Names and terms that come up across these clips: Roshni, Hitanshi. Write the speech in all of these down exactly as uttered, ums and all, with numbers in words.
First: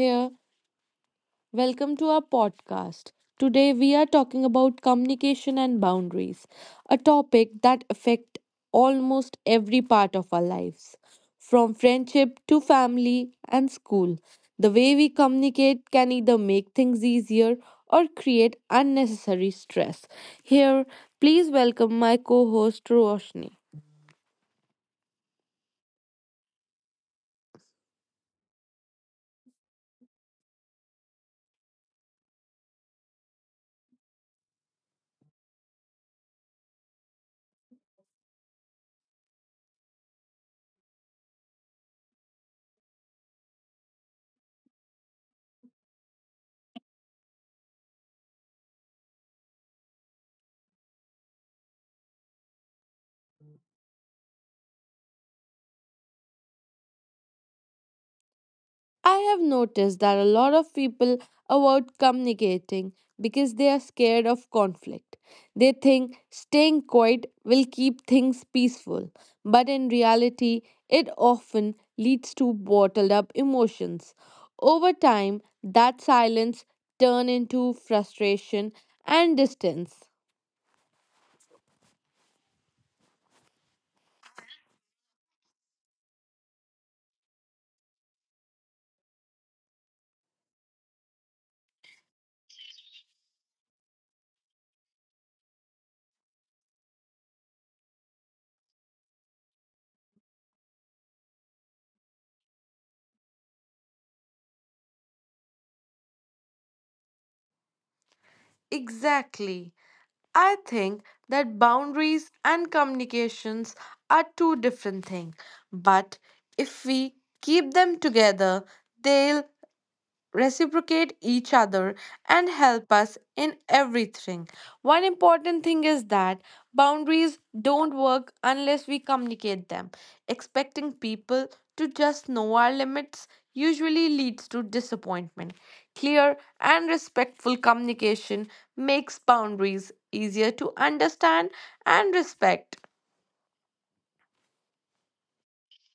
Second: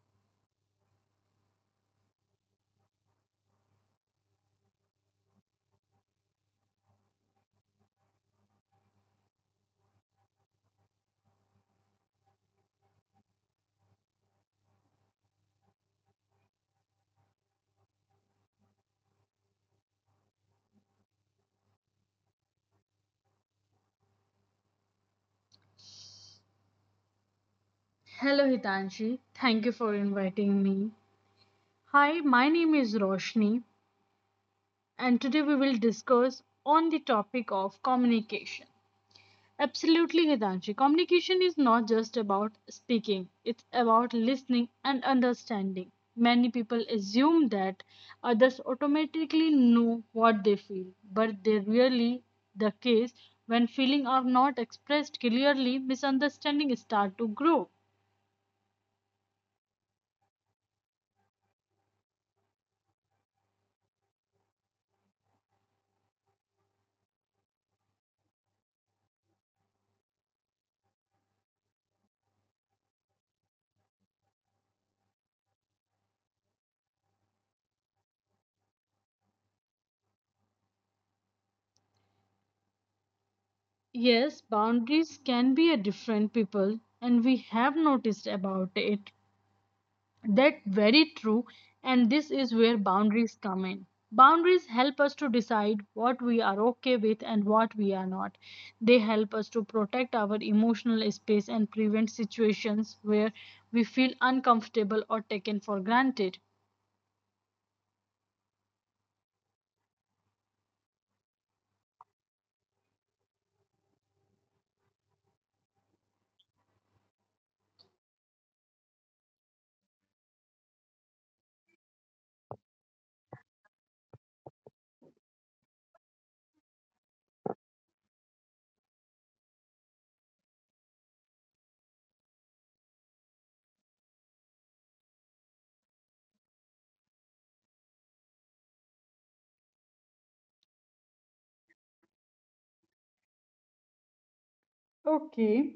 here, welcome to our podcast. Today we are talking about communication and boundaries, a topic that affect almost every part of our lives, from friendship to family and school. The way we communicate can either make things easier or create unnecessary stress. Here, please welcome my co-host Roshni. Hello, Hitanshi. Thank you for inviting me. Hi, my name is Roshni, and today we will discuss on the topic of communication. Absolutely, Hitanshi. Communication is not just about speaking, it's about listening and understanding. Many people assume that others automatically know what they feel, but they really the case when feelings are not expressed clearly, misunderstanding start to grow. I have noticed that a lot of people avoid communicating because they are scared of conflict. They think staying quiet will keep things peaceful, but in reality, it often leads to bottled up emotions. Over time, that silence turns into frustration and distance. Yes, boundaries can be a different people, and we have noticed about it. That very true, and this is where boundaries come in. Boundaries help us to decide what we are okay with and what we are not. They help us to protect our emotional space and prevent situations where we feel uncomfortable or taken for granted. Exactly. I think that boundaries and communications are two different things, but if we keep them together, they'll reciprocate each other and help us in everything. One important thing is that boundaries don't work unless we communicate them. Expecting people to just know our limits usually leads to disappointment. Clear and respectful communication makes boundaries easier to understand and respect. Okay.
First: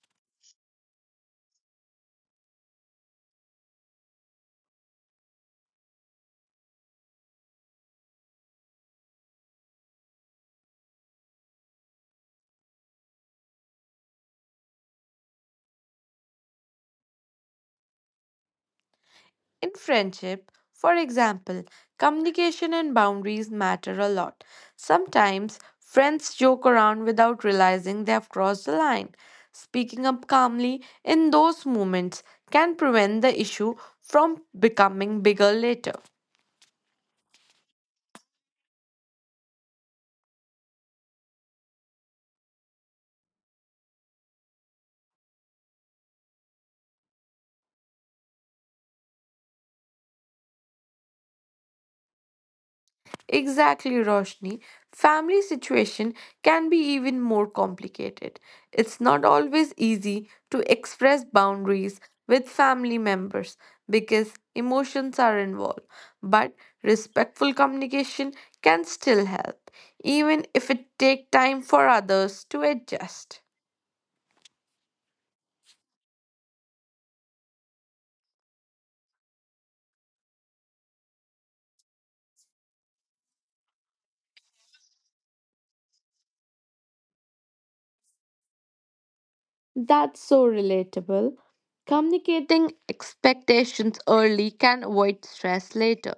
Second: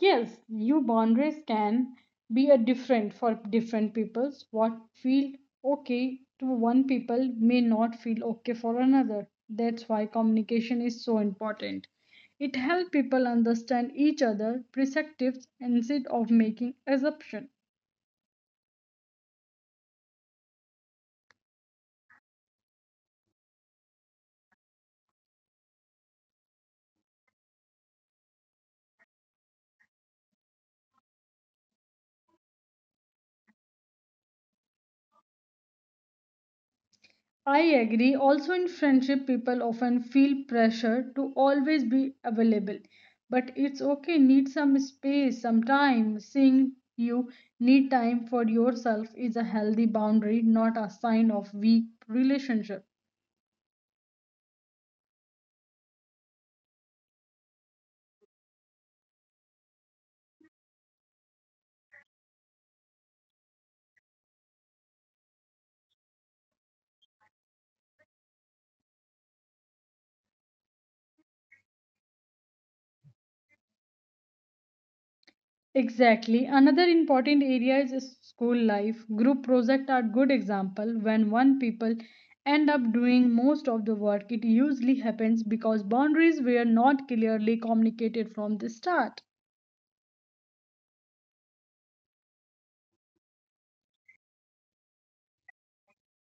Yes, new boundaries can be a different for different peoples. What feel okay to one people may not feel okay for another. That's why communication is so important. It helps people understand each other perspectives instead of making assumption. In friendship, for example, communication and boundaries matter a lot. Sometimes friends joke around without realizing they have crossed the line. Speaking up calmly in those moments can prevent the issue from becoming bigger later. I agree. Also, in friendship, people often feel pressure to always be available. But it's okay, need some space, some time. Saying you need time for yourself is a healthy boundary, not a sign of weak relationship. Exactly, Roshni. Family situation can be even more complicated. It's not always easy to express boundaries with family members because emotions are involved, but respectful communication can still help, even if it takes time for others to adjust. Exactly. Another important area is school life. Group projects are good example. When one people end up doing most of the work, it usually happens because boundaries were not clearly communicated from the start. That's so relatable. Communicating expectations early can avoid stress later.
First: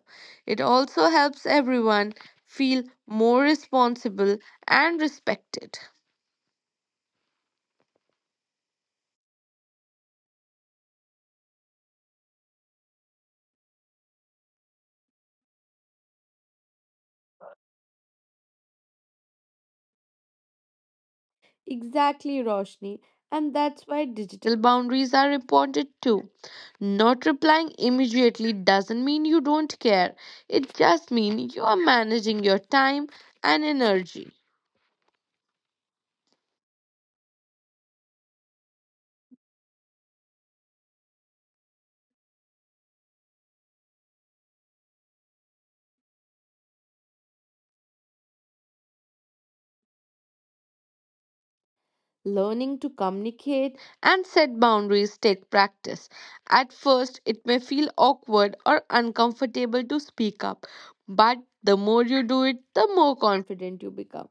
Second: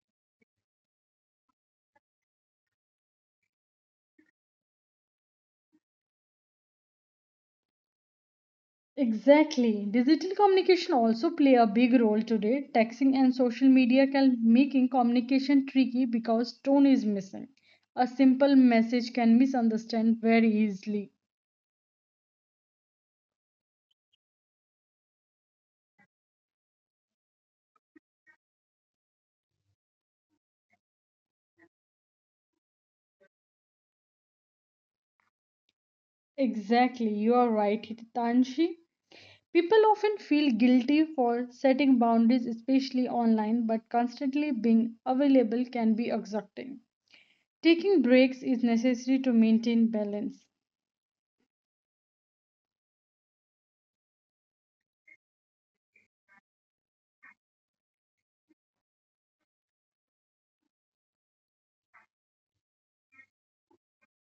It also helps everyone feel more responsible and respected. Exactly. Digital communication also play a big role today. Texting and social media can making communication tricky because tone is missing. A simple message can misunderstand very easily. Exactly, Roshni. And that's why digital boundaries are important too. Not replying immediately doesn't mean you don't care, it just means you are managing your time and energy. Exactly. You are right, Hitanshi. People often feel guilty for setting boundaries, especially online, but constantly being available can be exhausting. Taking breaks is necessary to maintain balance. Learning to communicate and set boundaries take practice. At first, it may feel awkward or uncomfortable to speak up, but the more you do it, the more confident you become.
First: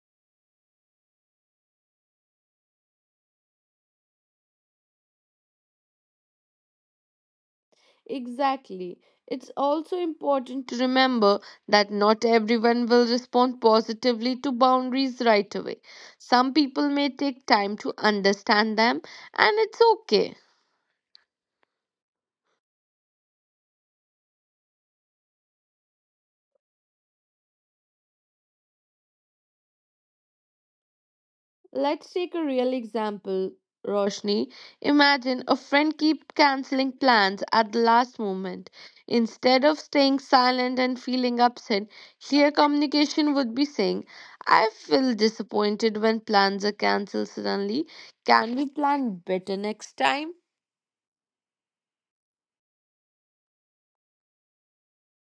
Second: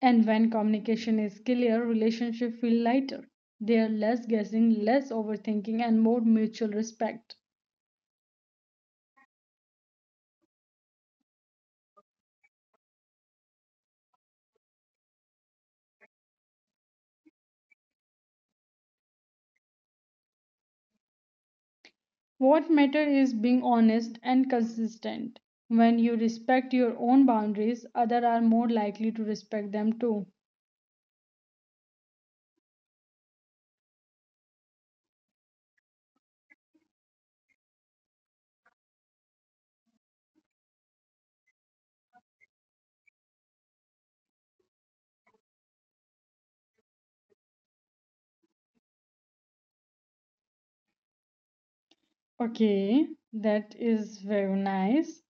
And when communication is clear, relationships feel lighter. They are less guessing, less overthinking, and more mutual respect. Exactly. It's also important to remember that not everyone will respond positively to boundaries right away. Some people may take time to understand them, and it's okay. What matters is being honest and consistent. When you respect your own boundaries, others are more likely to respect them too. Let's take a real example, Roshni. Imagine a friend keep canceling plans at the last moment. Instead of staying silent and feeling upset, clear communication would be saying, I feel disappointed when plans are cancelled suddenly. Can we plan better next time? Okay, that is very nice.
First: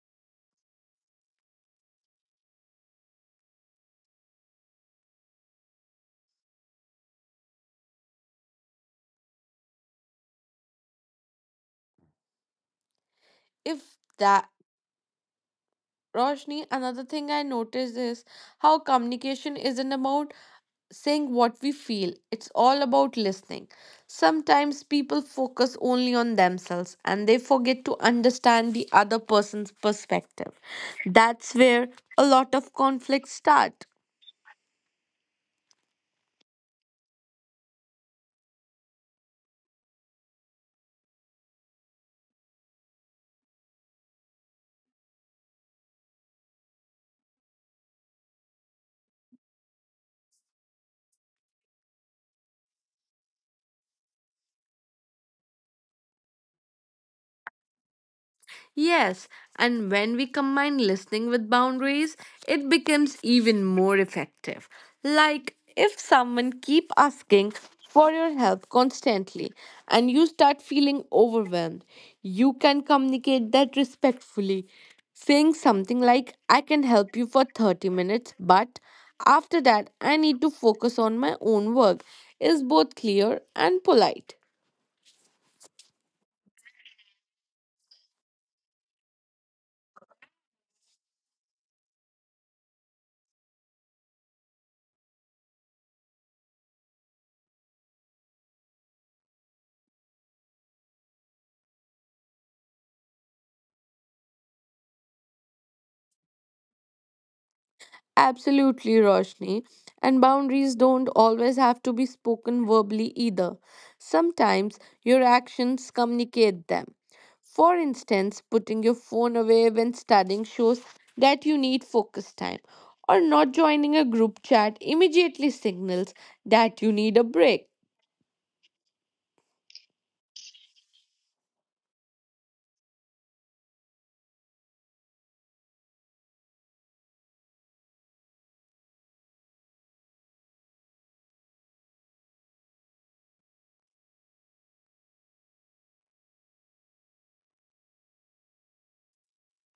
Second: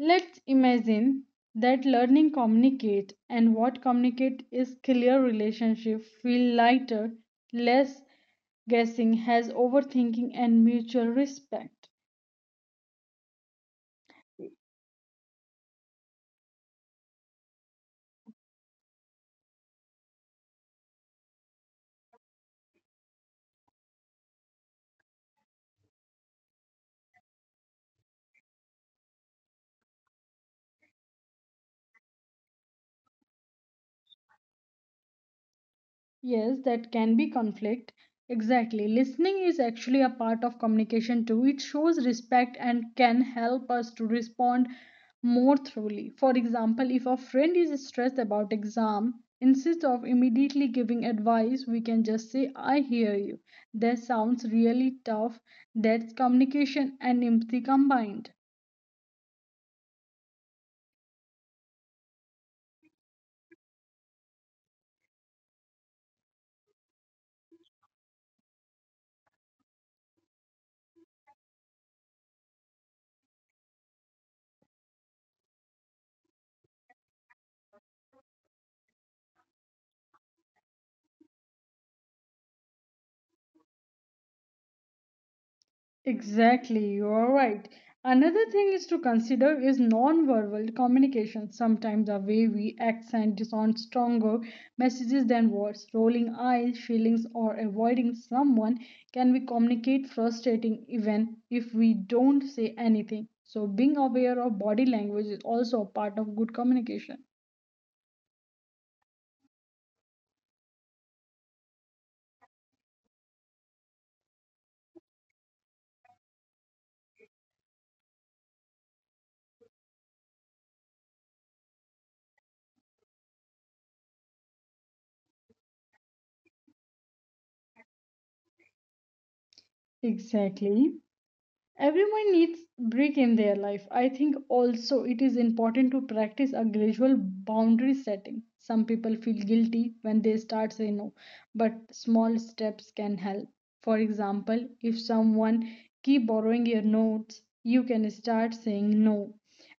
Let's imagine that learning communicate and what communicate is clear relationship feel lighter, less guessing, has overthinking and mutual respect. If that Roshni, another thing I noticed is how communication isn't about saying what we feel. It's all about listening. Sometimes people focus only on themselves and they forget to understand the other person's perspective. That's where a lot of conflicts start. Yes, that can be conflict. Exactly. Listening is actually a part of communication too. It shows respect and can help us to respond more thoroughly. For example, if a friend is stressed about exam, instead of immediately giving advice, we can just say, I hear you. That sounds really tough. That's communication and empathy combined. Yes, and when we combine listening with boundaries, it becomes even more effective. Like if someone keep asking for your help constantly and you start feeling overwhelmed, you can communicate that respectfully, saying something like I can help you for thirty minutes, but after that I need to focus on my own work is both clear and polite. Exactly, you are right. Another thing is to consider is non-verbal communication. Sometimes the way we accent is on stronger messages than words. Rolling eyes, feelings, or avoiding someone can be communicate frustrating even if we don't say anything. So being aware of body language is also a part of good communication. Absolutely, Roshni. And boundaries don't always have to be spoken verbally either. Sometimes your actions communicate them. For instance, putting your phone away when studying shows that you need focus time, or not joining a group chat immediately signals that you need a break. Exactly. Everyone needs break in their life. I think also it is important to practice a gradual boundary setting. Some people feel guilty when they start saying no, but small steps can help. For example, if someone keep borrowing your notes, you can start saying no,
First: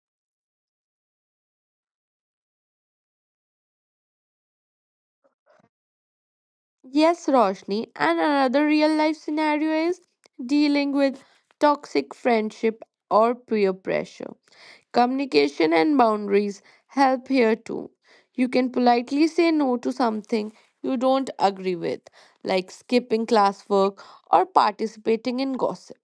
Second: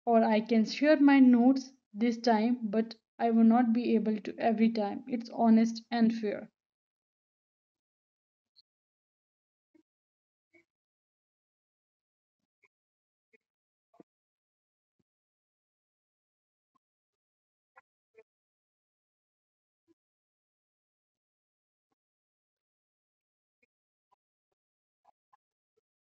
or I can share my notes this time, but I will not be able to every time. It's honest and fair. Yes, Roshni. And another real life scenario is dealing with toxic friendship or peer pressure. Communication and boundaries help here too. You can politely say no to something you don't agree with, like skipping classwork or participating in gossip.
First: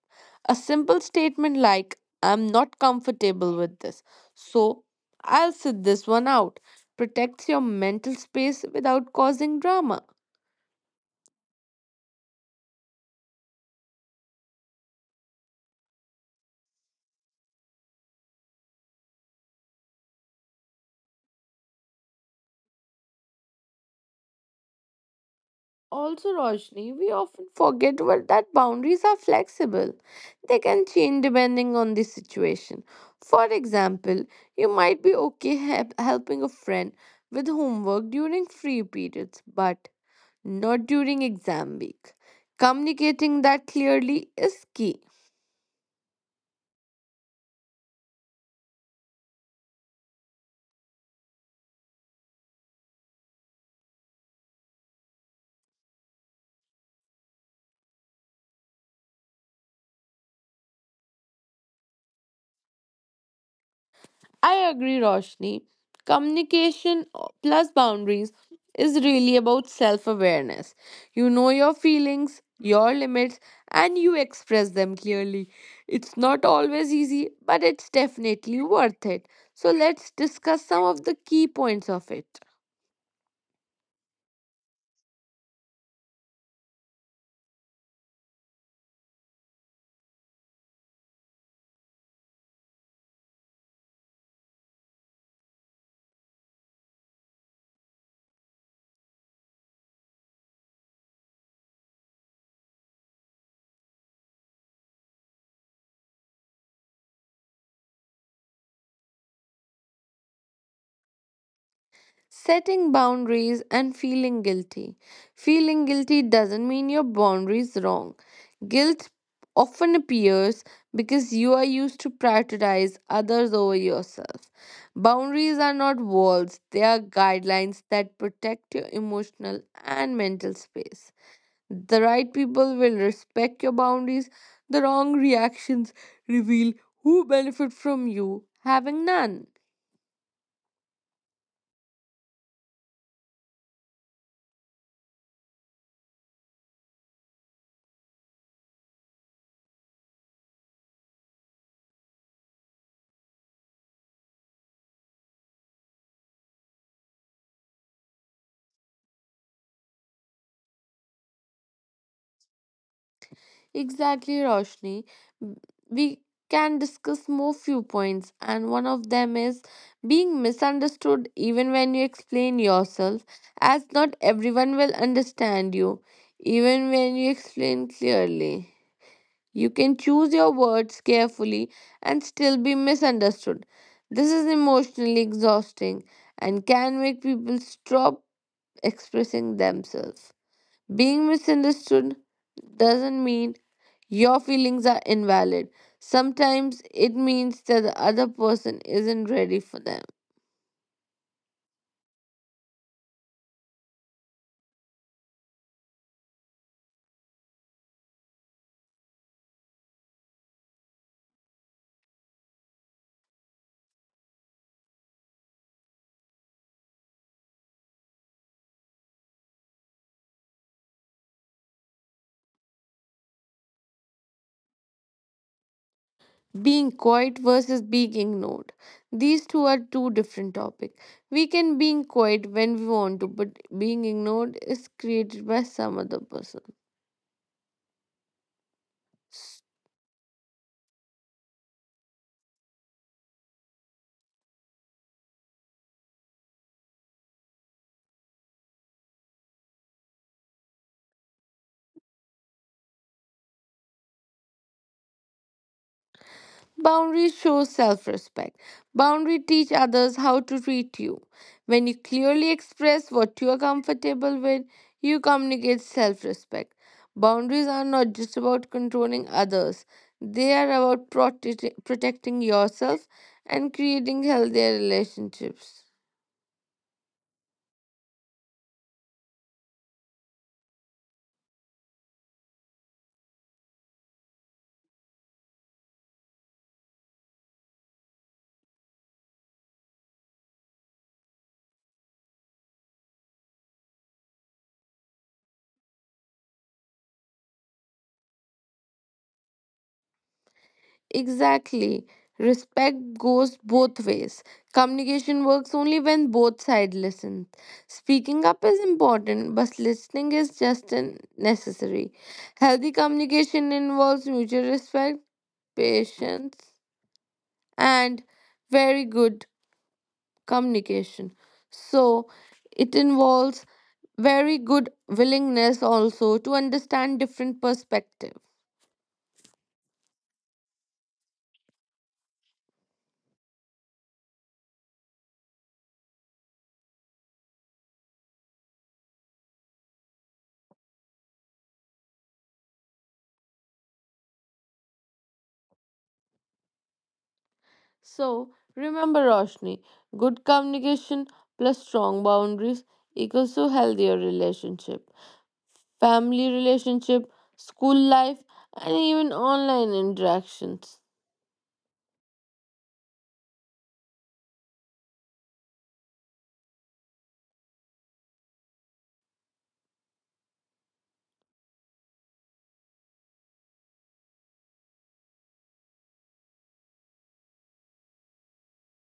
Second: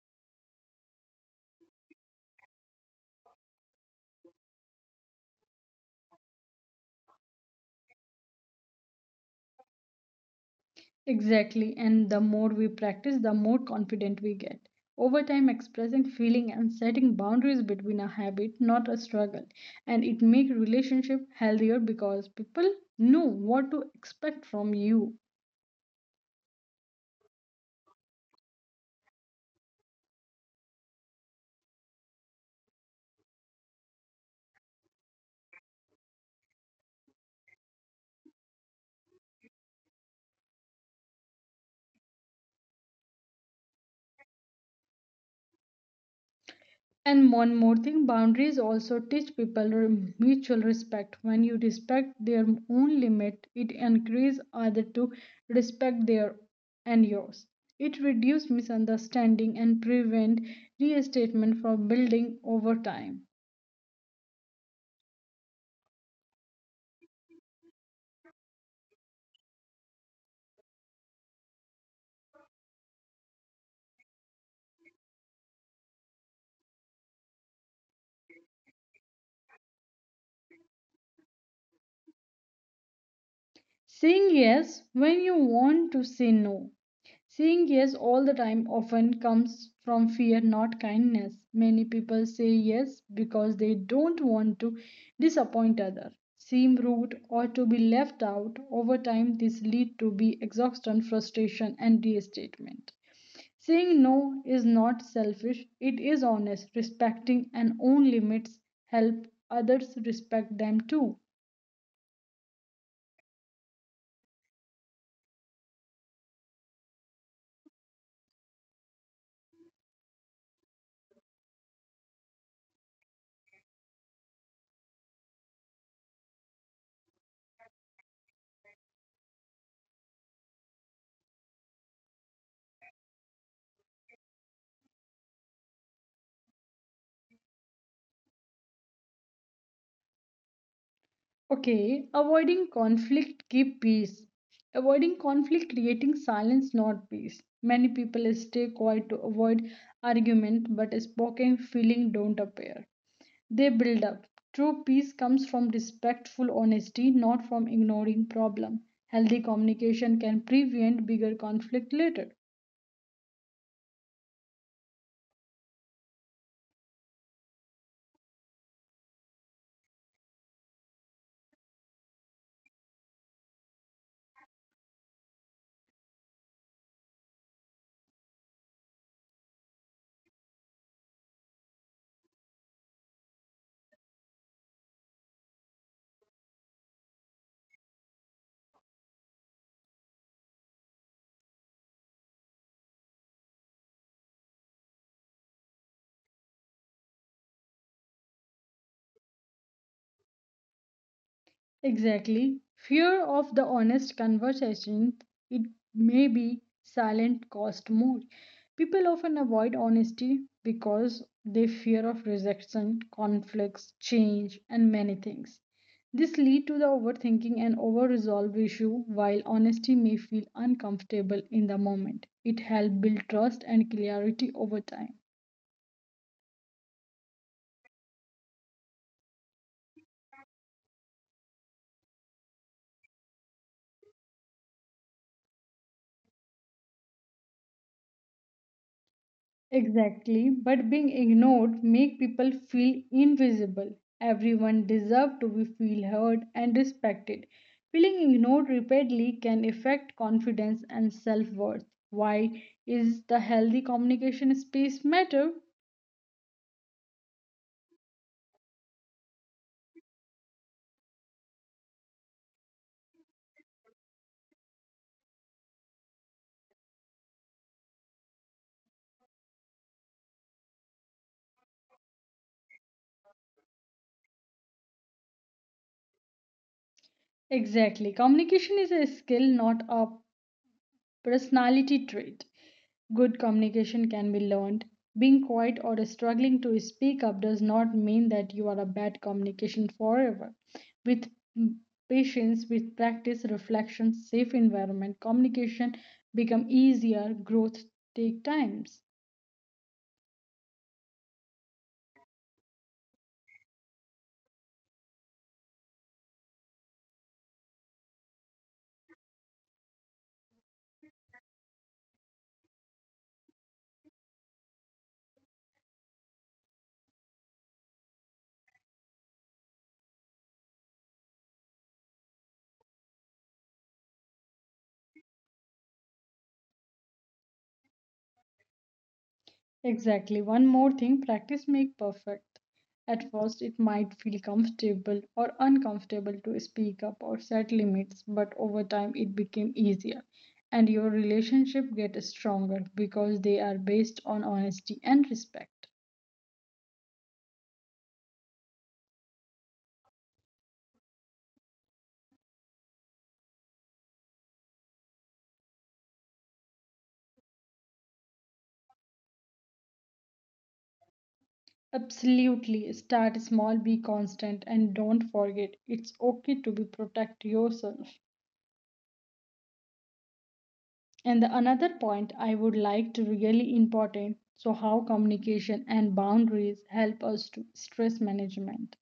A simple statement like, I'm not comfortable with this, so I'll sit this one out, protects your mental space without causing drama. Exactly, and the more we practice, the more confident we get. Over time, expressing feeling and setting boundaries between a habit, not a struggle, and it makes relationship healthier because people know what to expect from you. Also, Roshni, we often forget what- that boundaries are flexible. They can change depending on the situation. For example, you might be okay hep- helping a friend with homework during free periods, but not during exam week. Communicating that clearly is key. And one more thing, boundaries also teach people re- mutual respect. When you respect their own limit, it encourages others to respect their and yours. It reduces misunderstanding and prevent restatement from building over time. I agree, Roshni. Communication uh, plus boundaries is really about self awareness. You know your feelings, your limits, and you express them clearly. It's not always easy, but it's definitely worth it. So, let's discuss some of the key points of it. Saying yes when you want to say no. Saying yes all the time often comes from fear, not kindness. Many people say yes because they don't want to disappoint others, seem rude, or to be left out. Over time, this leads to be exhaustion, frustration, and restatement. Saying no is not selfish; it is honest. Respecting and own limits help others respect them too. Setting boundaries and feeling guilty. Feeling guilty doesn't mean your boundaries wrong. Guilt often appears because you are used to prioritize others over yourself. Boundaries are not walls, they are guidelines that protect your emotional and mental space. The right people will respect your boundaries, the wrong reactions reveal who benefit from you having none. Okay, avoiding conflict keep peace. Avoiding conflict creating silence not peace. Many people stay quiet to avoid argument but spoken feeling don't appear. They build up. True peace comes from respectful honesty not from ignoring problem. Healthy communication can prevent bigger conflict later. Exactly, Roshni. M- We can discuss more few points, and one of them is being misunderstood even when you explain yourself, as not everyone will understand you, even when you explain clearly. You can choose your words carefully and still be misunderstood. This is emotionally exhausting and can make people stop expressing themselves. Being misunderstood doesn't mean your feelings are invalid. Sometimes it means that the other person isn't ready for them. Exactly. Fear of the honest conversation, it may be silent cost more. People often avoid honesty because they fear of rejection, conflicts, change, and many things. This lead to the overthinking and over-resolve issue while honesty may feel uncomfortable in the moment. It helps build trust and clarity over time. Being quiet versus being ignored. These two are two different topics. We can being quiet when we want to, but being ignored is created by some other person. Exactly, but being ignored make people feel invisible. Everyone deserve to be feel heard and respected. Feeling ignored repeatedly can affect confidence and self-worth. Why is the healthy communication space matter? Boundaries show self respect. Boundaries teach others how to treat you. When you clearly express what you are comfortable with, you communicate self respect. Boundaries are not just about controlling others, they are about prote- protecting yourself and creating healthier relationships. Exactly. Communication is a skill, not a personality trait. Good communication can be learned. Being quiet or struggling to speak up does not mean that you are a bad communication forever. With patience, with practice, reflection, safe environment, communication become easier, growth take times. Exactly. Respect goes both ways. Communication works only when both sides listen. Speaking up is important, but listening is just an necessary. Healthy communication involves mutual respect, patience, and very good communication. So, it involves very good willingness also to understand different perspectives. Exactly. One more thing, practice make perfect. At first, it might feel comfortable or uncomfortable to speak up or set limits, but over time it became easier and your relationship get stronger because they are based on honesty and respect. So remember, Roshni, good communication plus strong boundaries equals to healthier relationship, family relationship, school life, and even online interactions. Absolutely. Start small, be constant and don't forget it's okay to be protect yourself. And the another point I would like to really important so how communication and boundaries help us to stress management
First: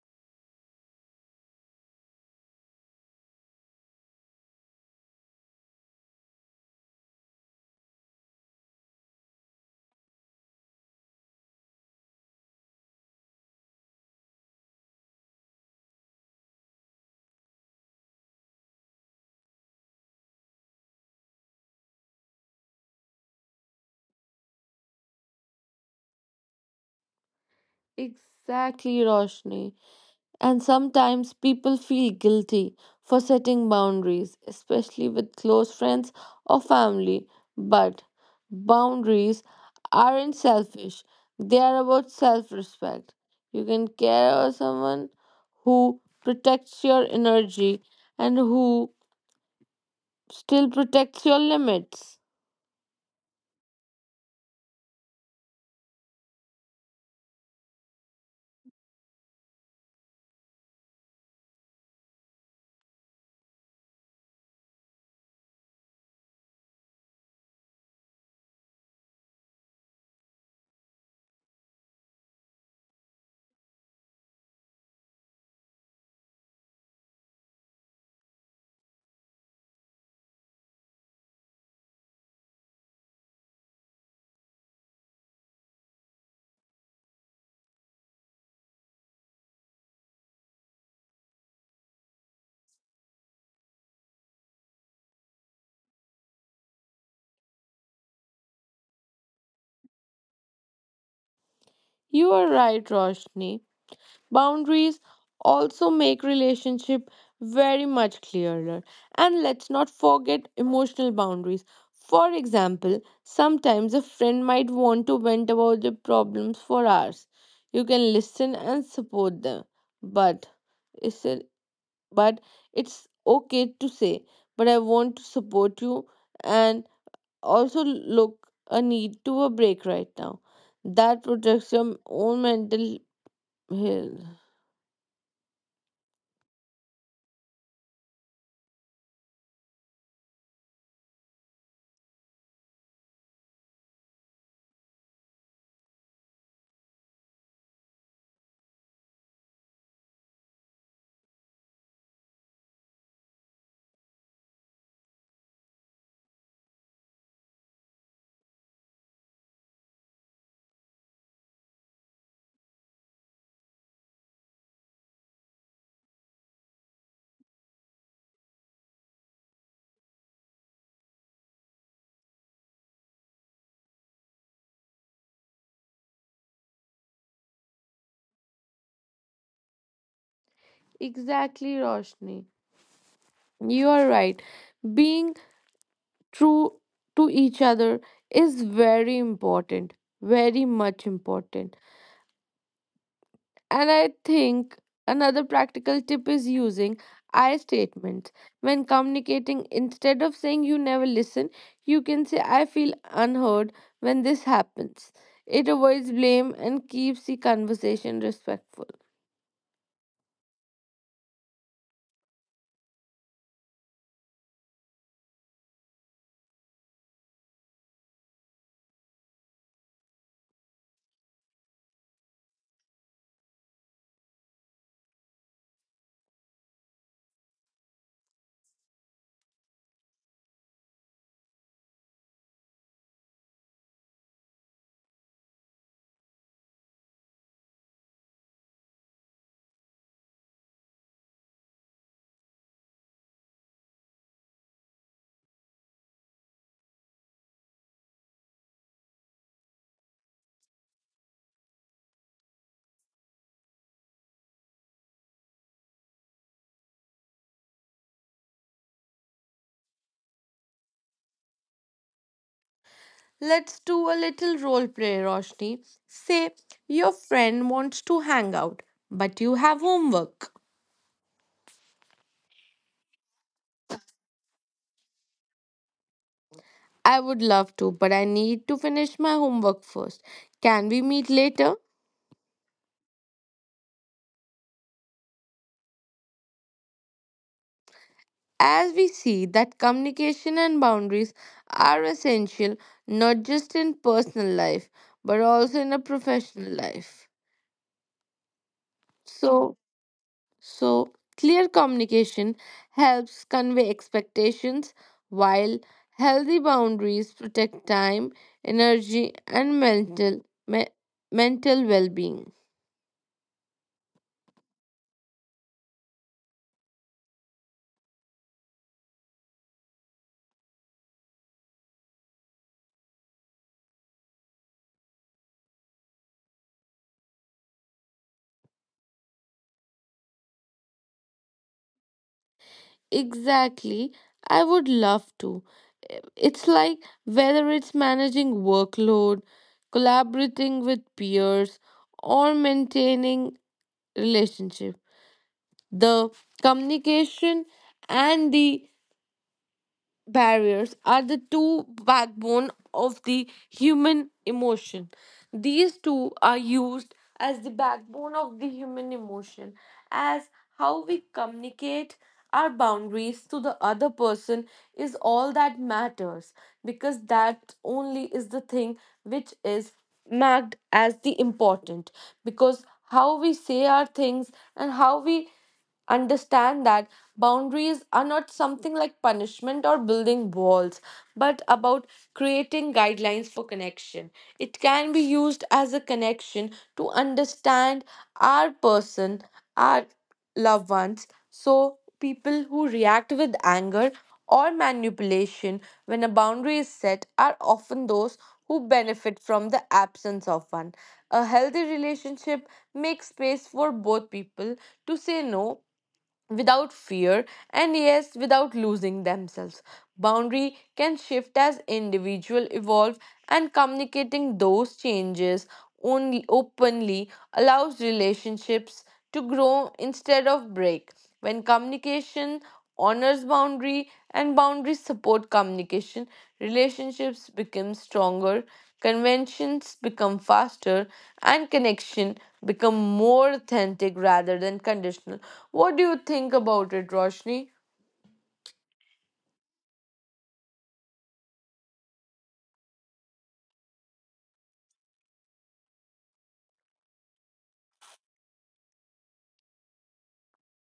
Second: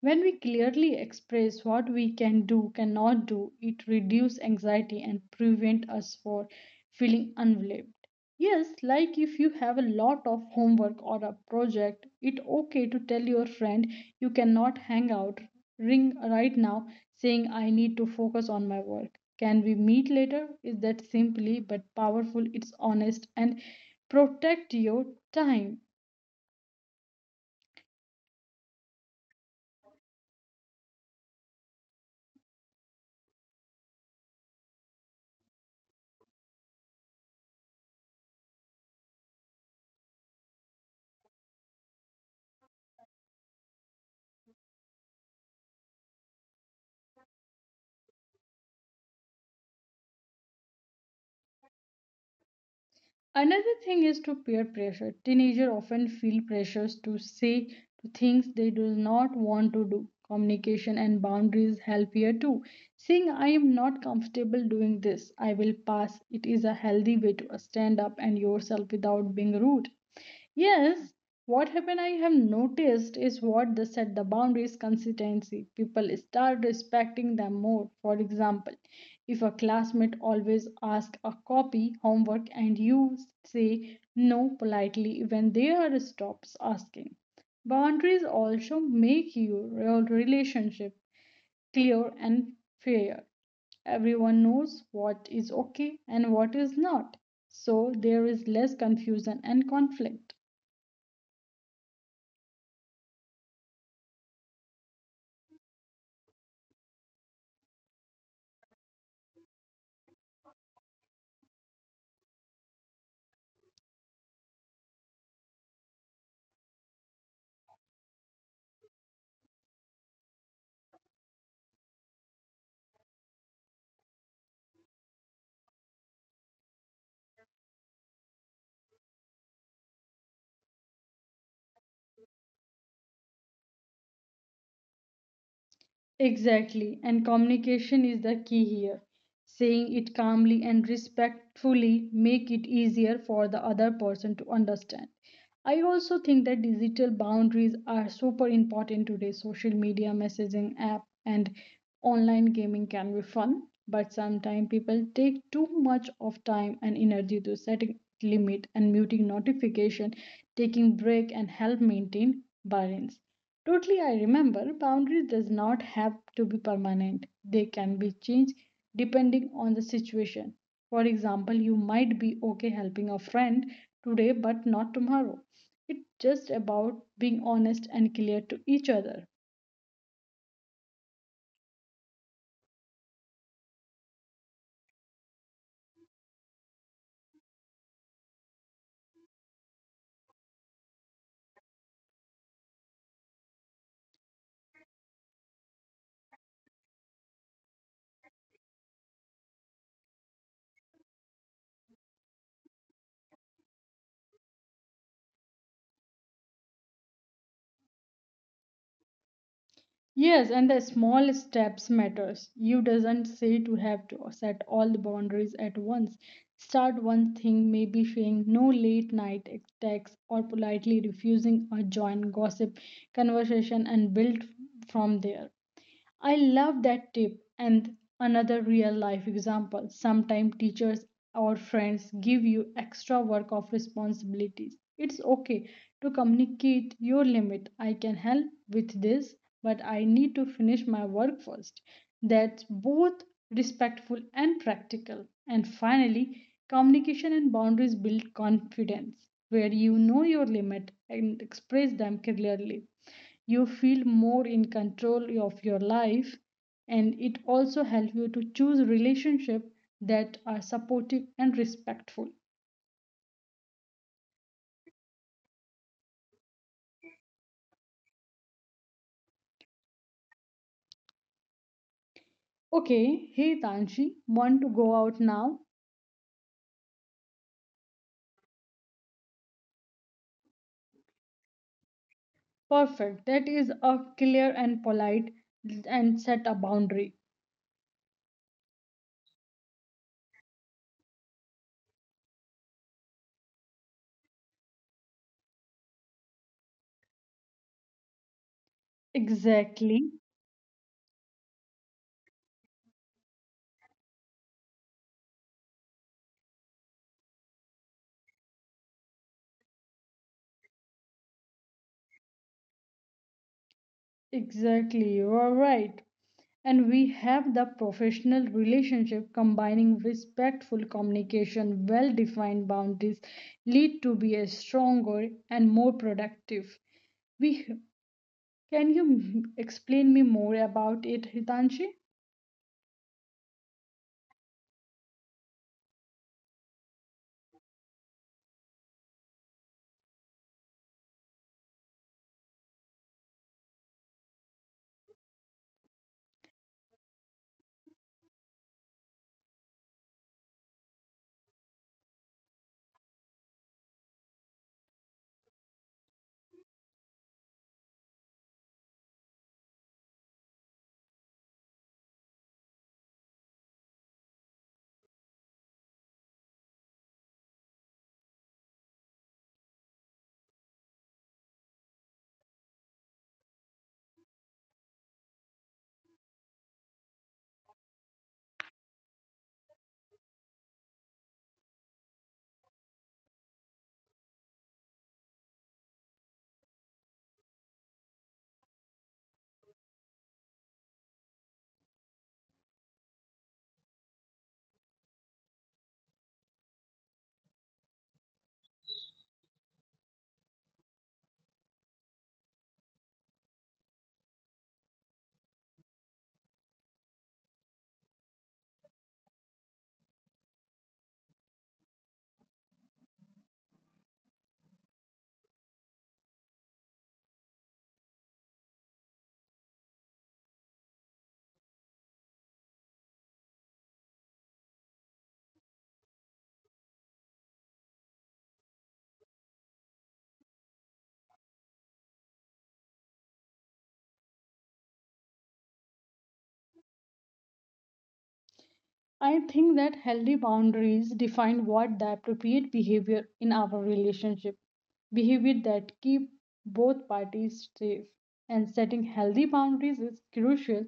when we clearly express what we can do, cannot do, it reduces anxiety and prevent us from feeling unbelieved. Yes, like if you have a lot of homework or a project, it okay to tell your friend you cannot hang out ring right now saying I need to focus on my work. Can we meet later? Is that simply but powerful, it's honest and protect your time. Exactly, Roshni. And sometimes people feel guilty for setting boundaries, especially with close friends or family. But boundaries aren't selfish, they are about self respect. You can care about someone who protects your energy and who still protects your limits. Another thing is to peer pressure. Teenagers often feel pressures to say to things they do not want to do. Communication and boundaries help here too. Saying I am not comfortable doing this, I will pass. It is a healthy way to stand up and yourself without being rude. Yes, what happened I have noticed is what they set the boundaries consistency. People start respecting them more. For example, if a classmate always asks a copy homework and you say no politely when they are stops asking. Boundaries also make your relationship clear and fair. Everyone knows what is okay and what is not. So there is less confusion and conflict. You are right, Roshni. Boundaries also make relationship very much clearer. And let's not forget emotional boundaries. For example, sometimes a friend might want to vent about their problems for hours. You can listen and support them, but it's but it's okay to say, but I want to support you and also look a need to a break right now. That protects your own mental health. Exactly, and communication is the key here. Saying it calmly and respectfully make it easier for the other person to understand. I also think that digital boundaries are super important today. Social media messaging app and online gaming can be fun, but sometimes people take too much of time and energy to setting limit and muting notification, taking break and help maintain balance. Totally, I remember boundaries does not have to be permanent. They can be changed depending on the situation. For example, you might be okay helping a friend today but not tomorrow. It's just about being honest and clear to each other. Exactly, Roshni. You are right. Being true to each other is very important, very much important. And I think another practical tip is using I statements. When communicating, instead of saying you never listen, you can say I feel unheard when this happens. It avoids blame and keeps the conversation respectful. Yes, and the small steps matters. You doesn't say to have to set all the boundaries at once. Start one thing, maybe saying no late night texts or politely refusing a joint gossip conversation and build from there. I love that tip and another real life example. Sometimes teachers or friends give you extra work of responsibilities. It's okay to communicate your limit. I can help with this, but I need to finish my work first. That's both respectful and practical. And finally, communication and boundaries build confidence where you know your limit and express them clearly you feel more in control of your life and it also helps you to choose relationships that are supportive and respectful. Let's do a little role play, Roshni. Say your friend wants to hang out, but you have homework. Okay. Hey, Tanshi, want to go out now? I would love to, but I need to finish my homework first. Can we meet later? Perfect, that is a clear and polite and set a boundary. As we see that communication and boundaries are essential not just in personal life but also in a professional life. So, Exactly. So, clear communication helps convey expectations, while healthy boundaries protect time, energy, and mental me- mental well-being. Exactly, you are right. And we have the professional relationship combining respectful communication, well defined boundaries lead to be a stronger and more productive. We can you explain me more about it, Hitanshi? Exactly, I would love to. It's like whether it's managing workload, collaborating with peers, or maintaining relationship. The communication and the barriers are the two backbone of the human emotion. These two are used as the backbone of the human emotion, as how we communicate our boundaries to the other person is all that matters because that only is the thing which is marked as the important because how we say our things and how we understand that boundaries are not something like punishment or building walls, but about creating guidelines for connection. It can be used as a connection to understand our person, our loved ones. So, people who react with anger or manipulation when a boundary is set are often those who benefit from the absence of one. A healthy relationship makes space for both people to say no without fear and yes without losing themselves. Boundary can shift as individual evolve and communicating those changes only openly allows relationships to grow instead of break. When communication honors boundary and boundaries support communication relationships become stronger conventions become faster and connection become more authentic rather than conditional what do you think about it roshni I think that healthy boundaries define what the appropriate behavior in our relationship, behavior that keep both parties safe. And setting healthy boundaries is crucial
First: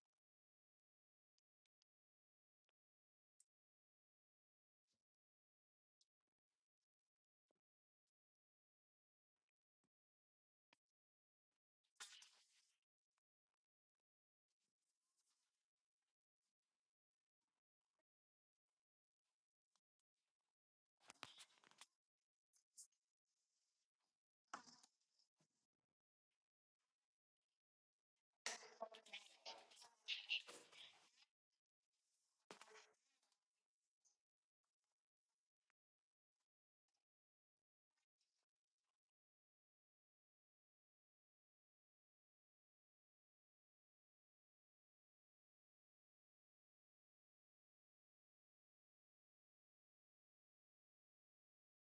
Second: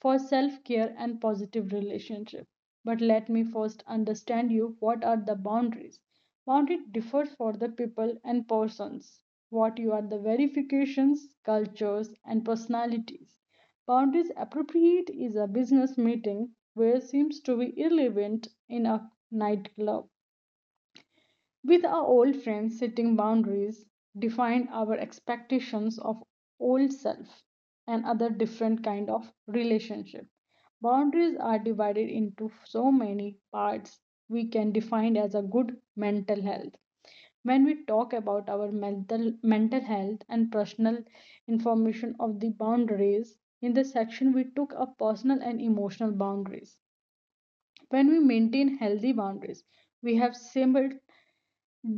for self-care and positive relationship. But let me first understand you what are the boundaries. Boundary differs for the people and persons. What you are the verifications, cultures and personalities. Boundaries appropriate is a business meeting where seems to be irrelevant in a nightclub. With our old friends, setting boundaries defined our expectations of old self and other different kind of relationship. Boundaries are divided into so many parts we can define as a good mental health. When we talk about our mental mental health and personal information of the boundaries, in the section we took up personal and emotional boundaries. When we maintain healthy boundaries, we have similar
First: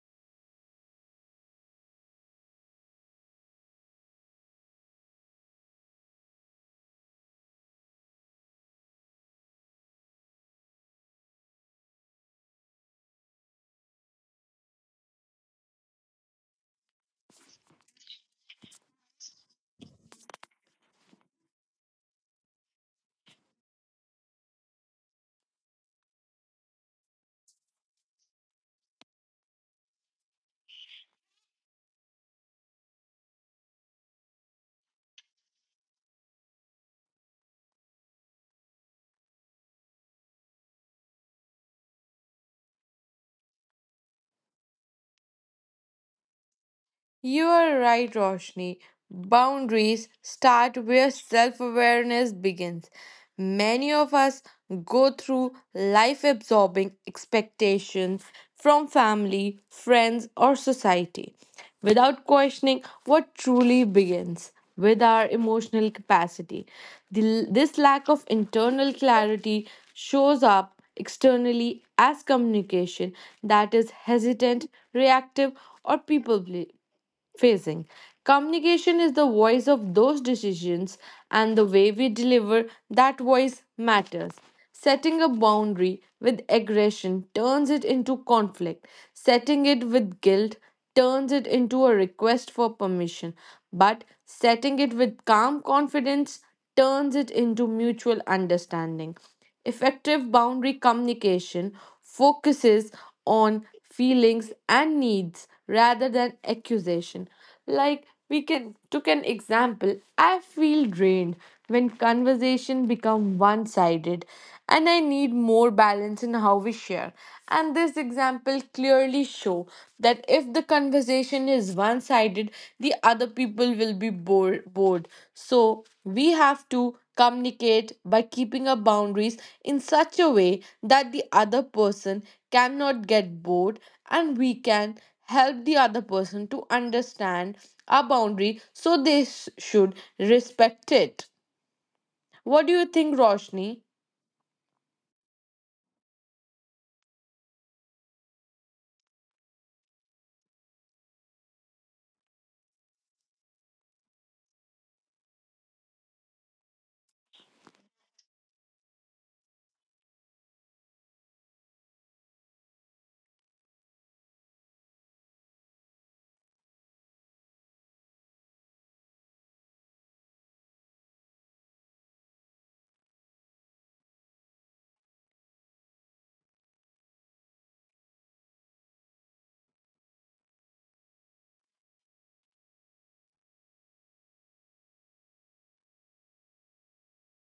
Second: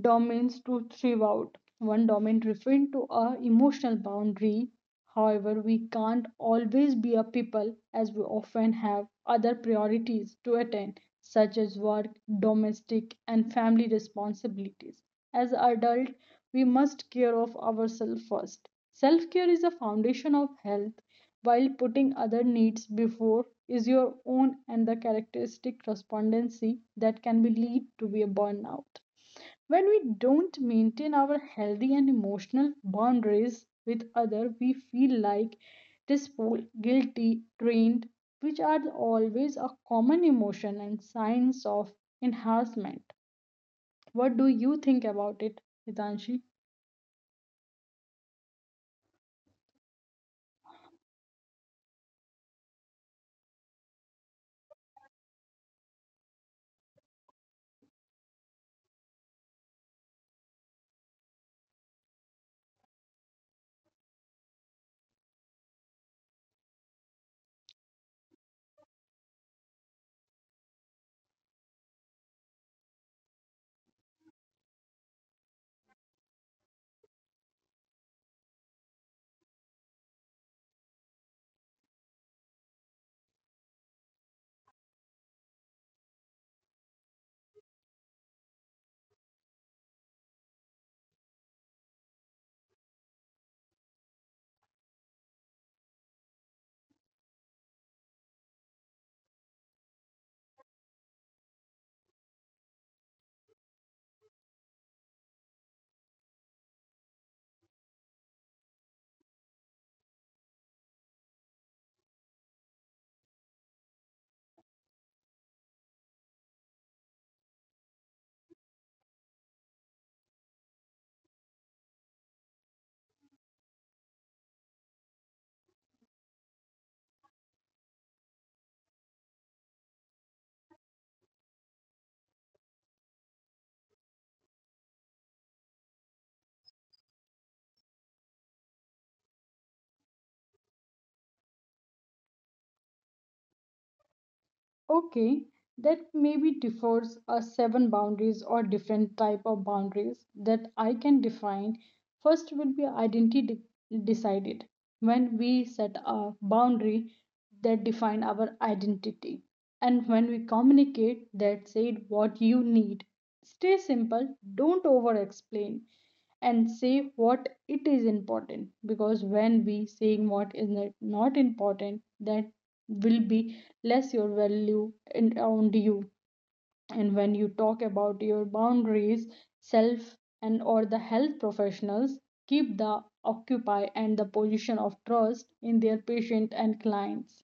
domains to thrive. Out. One domain referring to our emotional boundary. However, we can't always be a people as we often have other priorities to attend, such as work, domestic, and family responsibilities. As adults, we must care of ourselves first. Self care is a foundation of health, while putting other needs before is your own and the characteristic respondency that can be lead to be a burnout. When we don't maintain our healthy and emotional boundaries with others, we feel like despo guilty, drained, which are always a common emotion and signs of enhancement. What do you think about it, Hitanshi? You are right, Roshni. Boundaries start where self awareness begins. Many of us go through life absorbing expectations from family, friends, or society without questioning what truly begins with our emotional capacity. The- this lack of internal clarity shows up externally as communication that is hesitant, reactive, or people ple- facing. Communication is the voice of those decisions, and the way we deliver that voice matters. Setting a boundary with aggression turns it into conflict, setting it with guilt turns it into a request for permission, but setting it with calm confidence turns it into mutual understanding. Effective boundary communication focuses on feelings and needs rather than accusation. Like we can took an example, I feel drained when conversation become one-sided and I need more balance in how we share. And this example clearly show that if the conversation is one-sided, the other people will be bored bored. So we have to communicate by keeping up boundaries in such a way that the other person cannot get bored and we can help the other person to understand our boundary so they s- should respect it. What do you think, Roshni? Okay, that maybe differs a seven boundaries or different type of boundaries that I can define. First will be identity de- decided when we set a boundary that define our identity and when we communicate that said what you need. Stay simple, don't over explain and say what it is important because when we saying what is not not important that will be less your value and around you, and when you talk about your boundaries self and or the health professionals keep the occupy and the position of trust in their patient and clients.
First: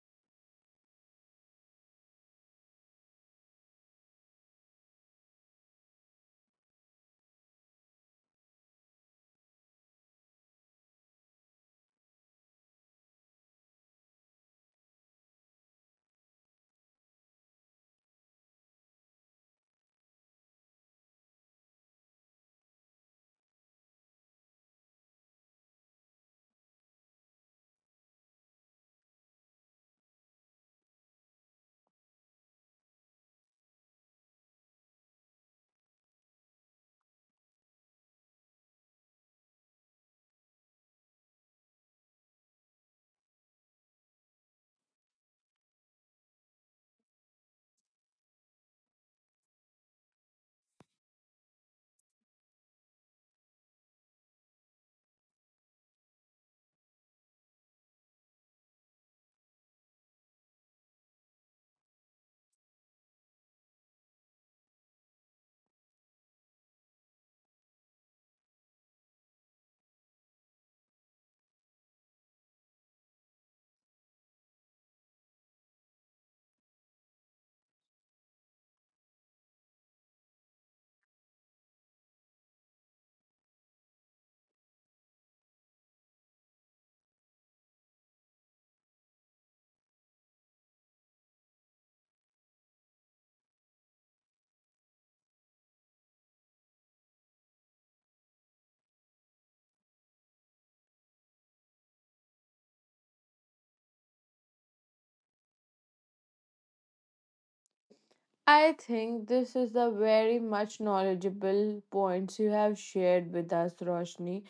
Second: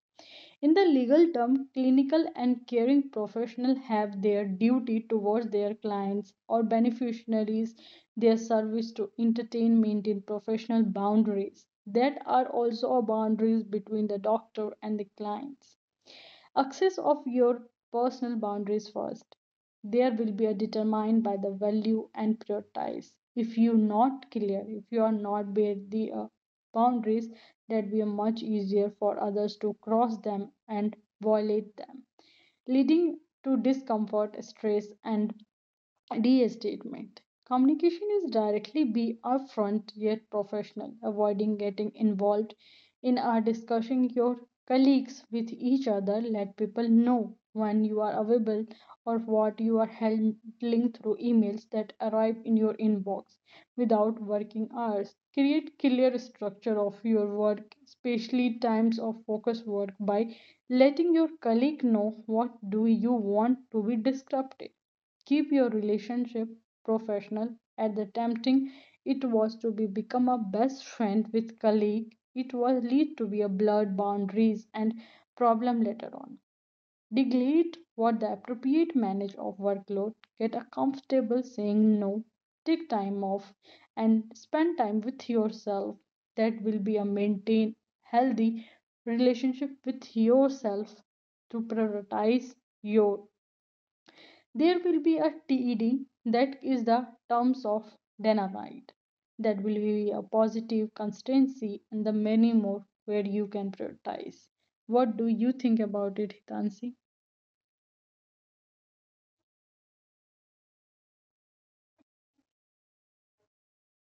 In the legal term, clinical and caring professionals have their duty towards their clients or beneficiaries, their service to entertain, maintain professional boundaries. That are also boundaries between the doctor and the clients. Access of your personal boundaries first. There will be a determined by the value and prioritize. If you're not clear, if you are not where the uh, boundaries, that will be much easier for others to cross them and violate them, leading to discomfort, stress, and D statement. Communication is directly be upfront yet professional, avoiding getting involved in our discussing your colleagues with each other. Let people know when you are available or what you are handling through emails that arrive in your inbox without working hours. Create clear structure of your work, especially times of focus work by letting your colleague know what do you want to be disrupted, keep your relationship professional at the tempting it was to be become a best friend with colleague it was lead to be a blurred boundaries and problem later on, delegate what the appropriate manage of workload, get a comfortable saying no, take time off and spend time with yourself. That will be a maintain healthy relationship with yourself to prioritize your there will be a TED that is the terms of dynamite. That will be a positive constancy and the many more where you can prioritize. What do you think about it, Hitansi? I think this is the very much knowledgeable points you have shared with us, Roshni,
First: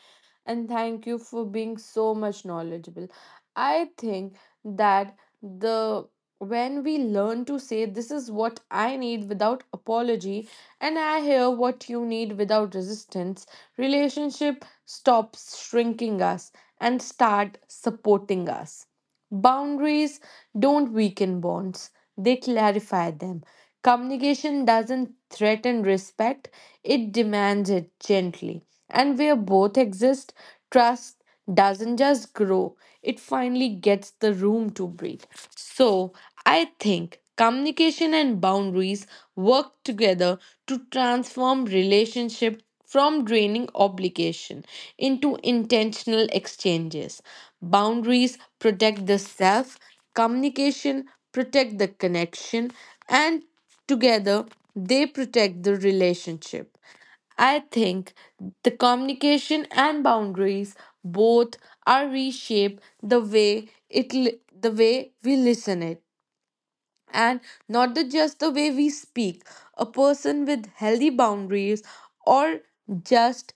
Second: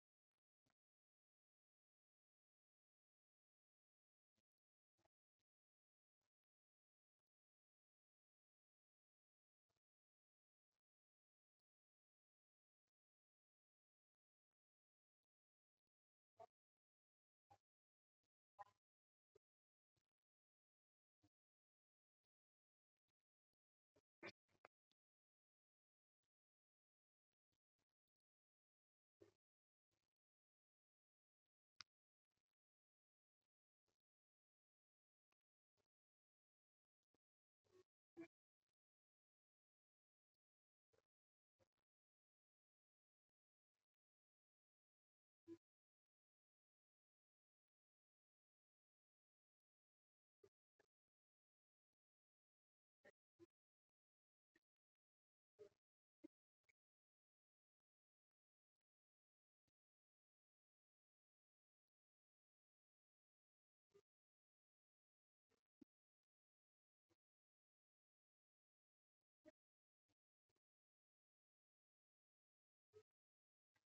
and thank you for being so much knowledgeable. I think that the when we learn to say this is what I need without apology and I hear what you need without resistance, relationship stops shrinking us and start supporting us. Boundaries don't weaken bonds, they clarify them. Communication doesn't threaten respect, it demands it gently. And where both exist, trust doesn't just grow, it finally gets the room to breathe. So, I think communication and boundaries work together to transform relationship from draining obligation into intentional exchanges. Boundaries protect the self, communication protect the connection, and together they protect the relationship. I think the communication and boundaries both are reshape the way it li- the way we listen it and not the, just the way we speak. A person with healthy boundaries or just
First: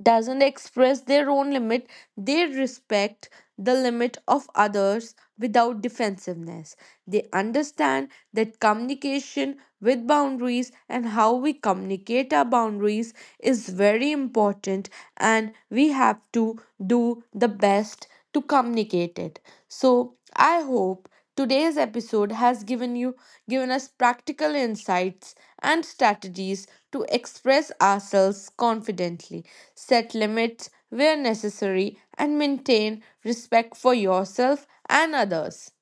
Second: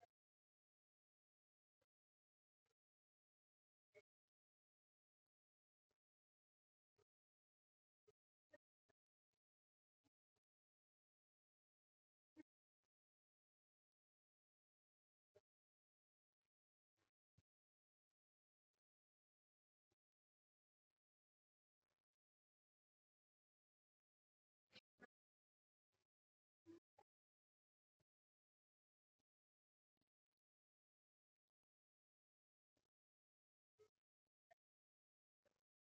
doesn't express their own limit, they respect the limit of others without defensiveness. They understand that communication with boundaries and how we communicate our boundaries is very important, and we have to do the best to communicate it. So, I hope today's episode has given you given us practical insights and strategies to express ourselves confidently, set limits where necessary and maintain respect for yourself and others.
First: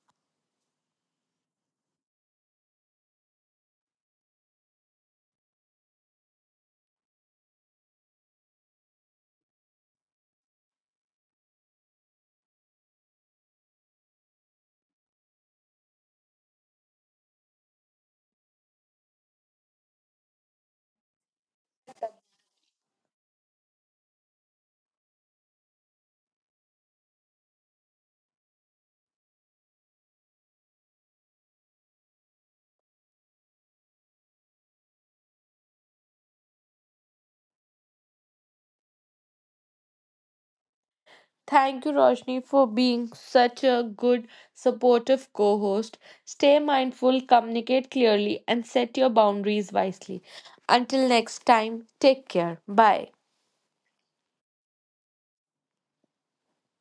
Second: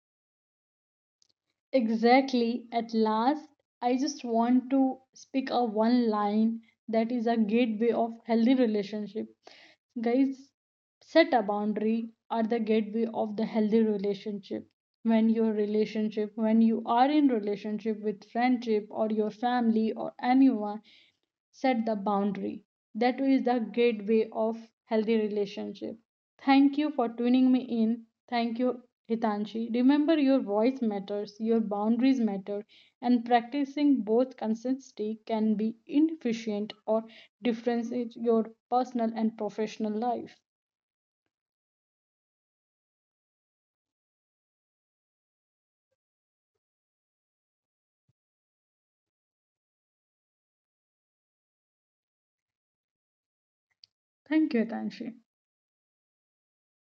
Exactly. At last, I just want to speak a one line that is a gateway of healthy relationship. Guys, set a boundary are the gateway of the healthy relationship. When your relationship, when you are in relationship with friendship or your family or anyone, set the boundary. That is the gateway of healthy relationship. Thank you for tuning me in. Thank you, Hitanshi. Remember, your voice matters, your boundaries matter, and practicing both consistency can be inefficient or differentiate your personal and professional life. Thank you Roshni for being such a good supportive co-host. Stay mindful, communicate clearly and set your boundaries wisely. Until next time, take care. Bye. Thank you, Hitanshi.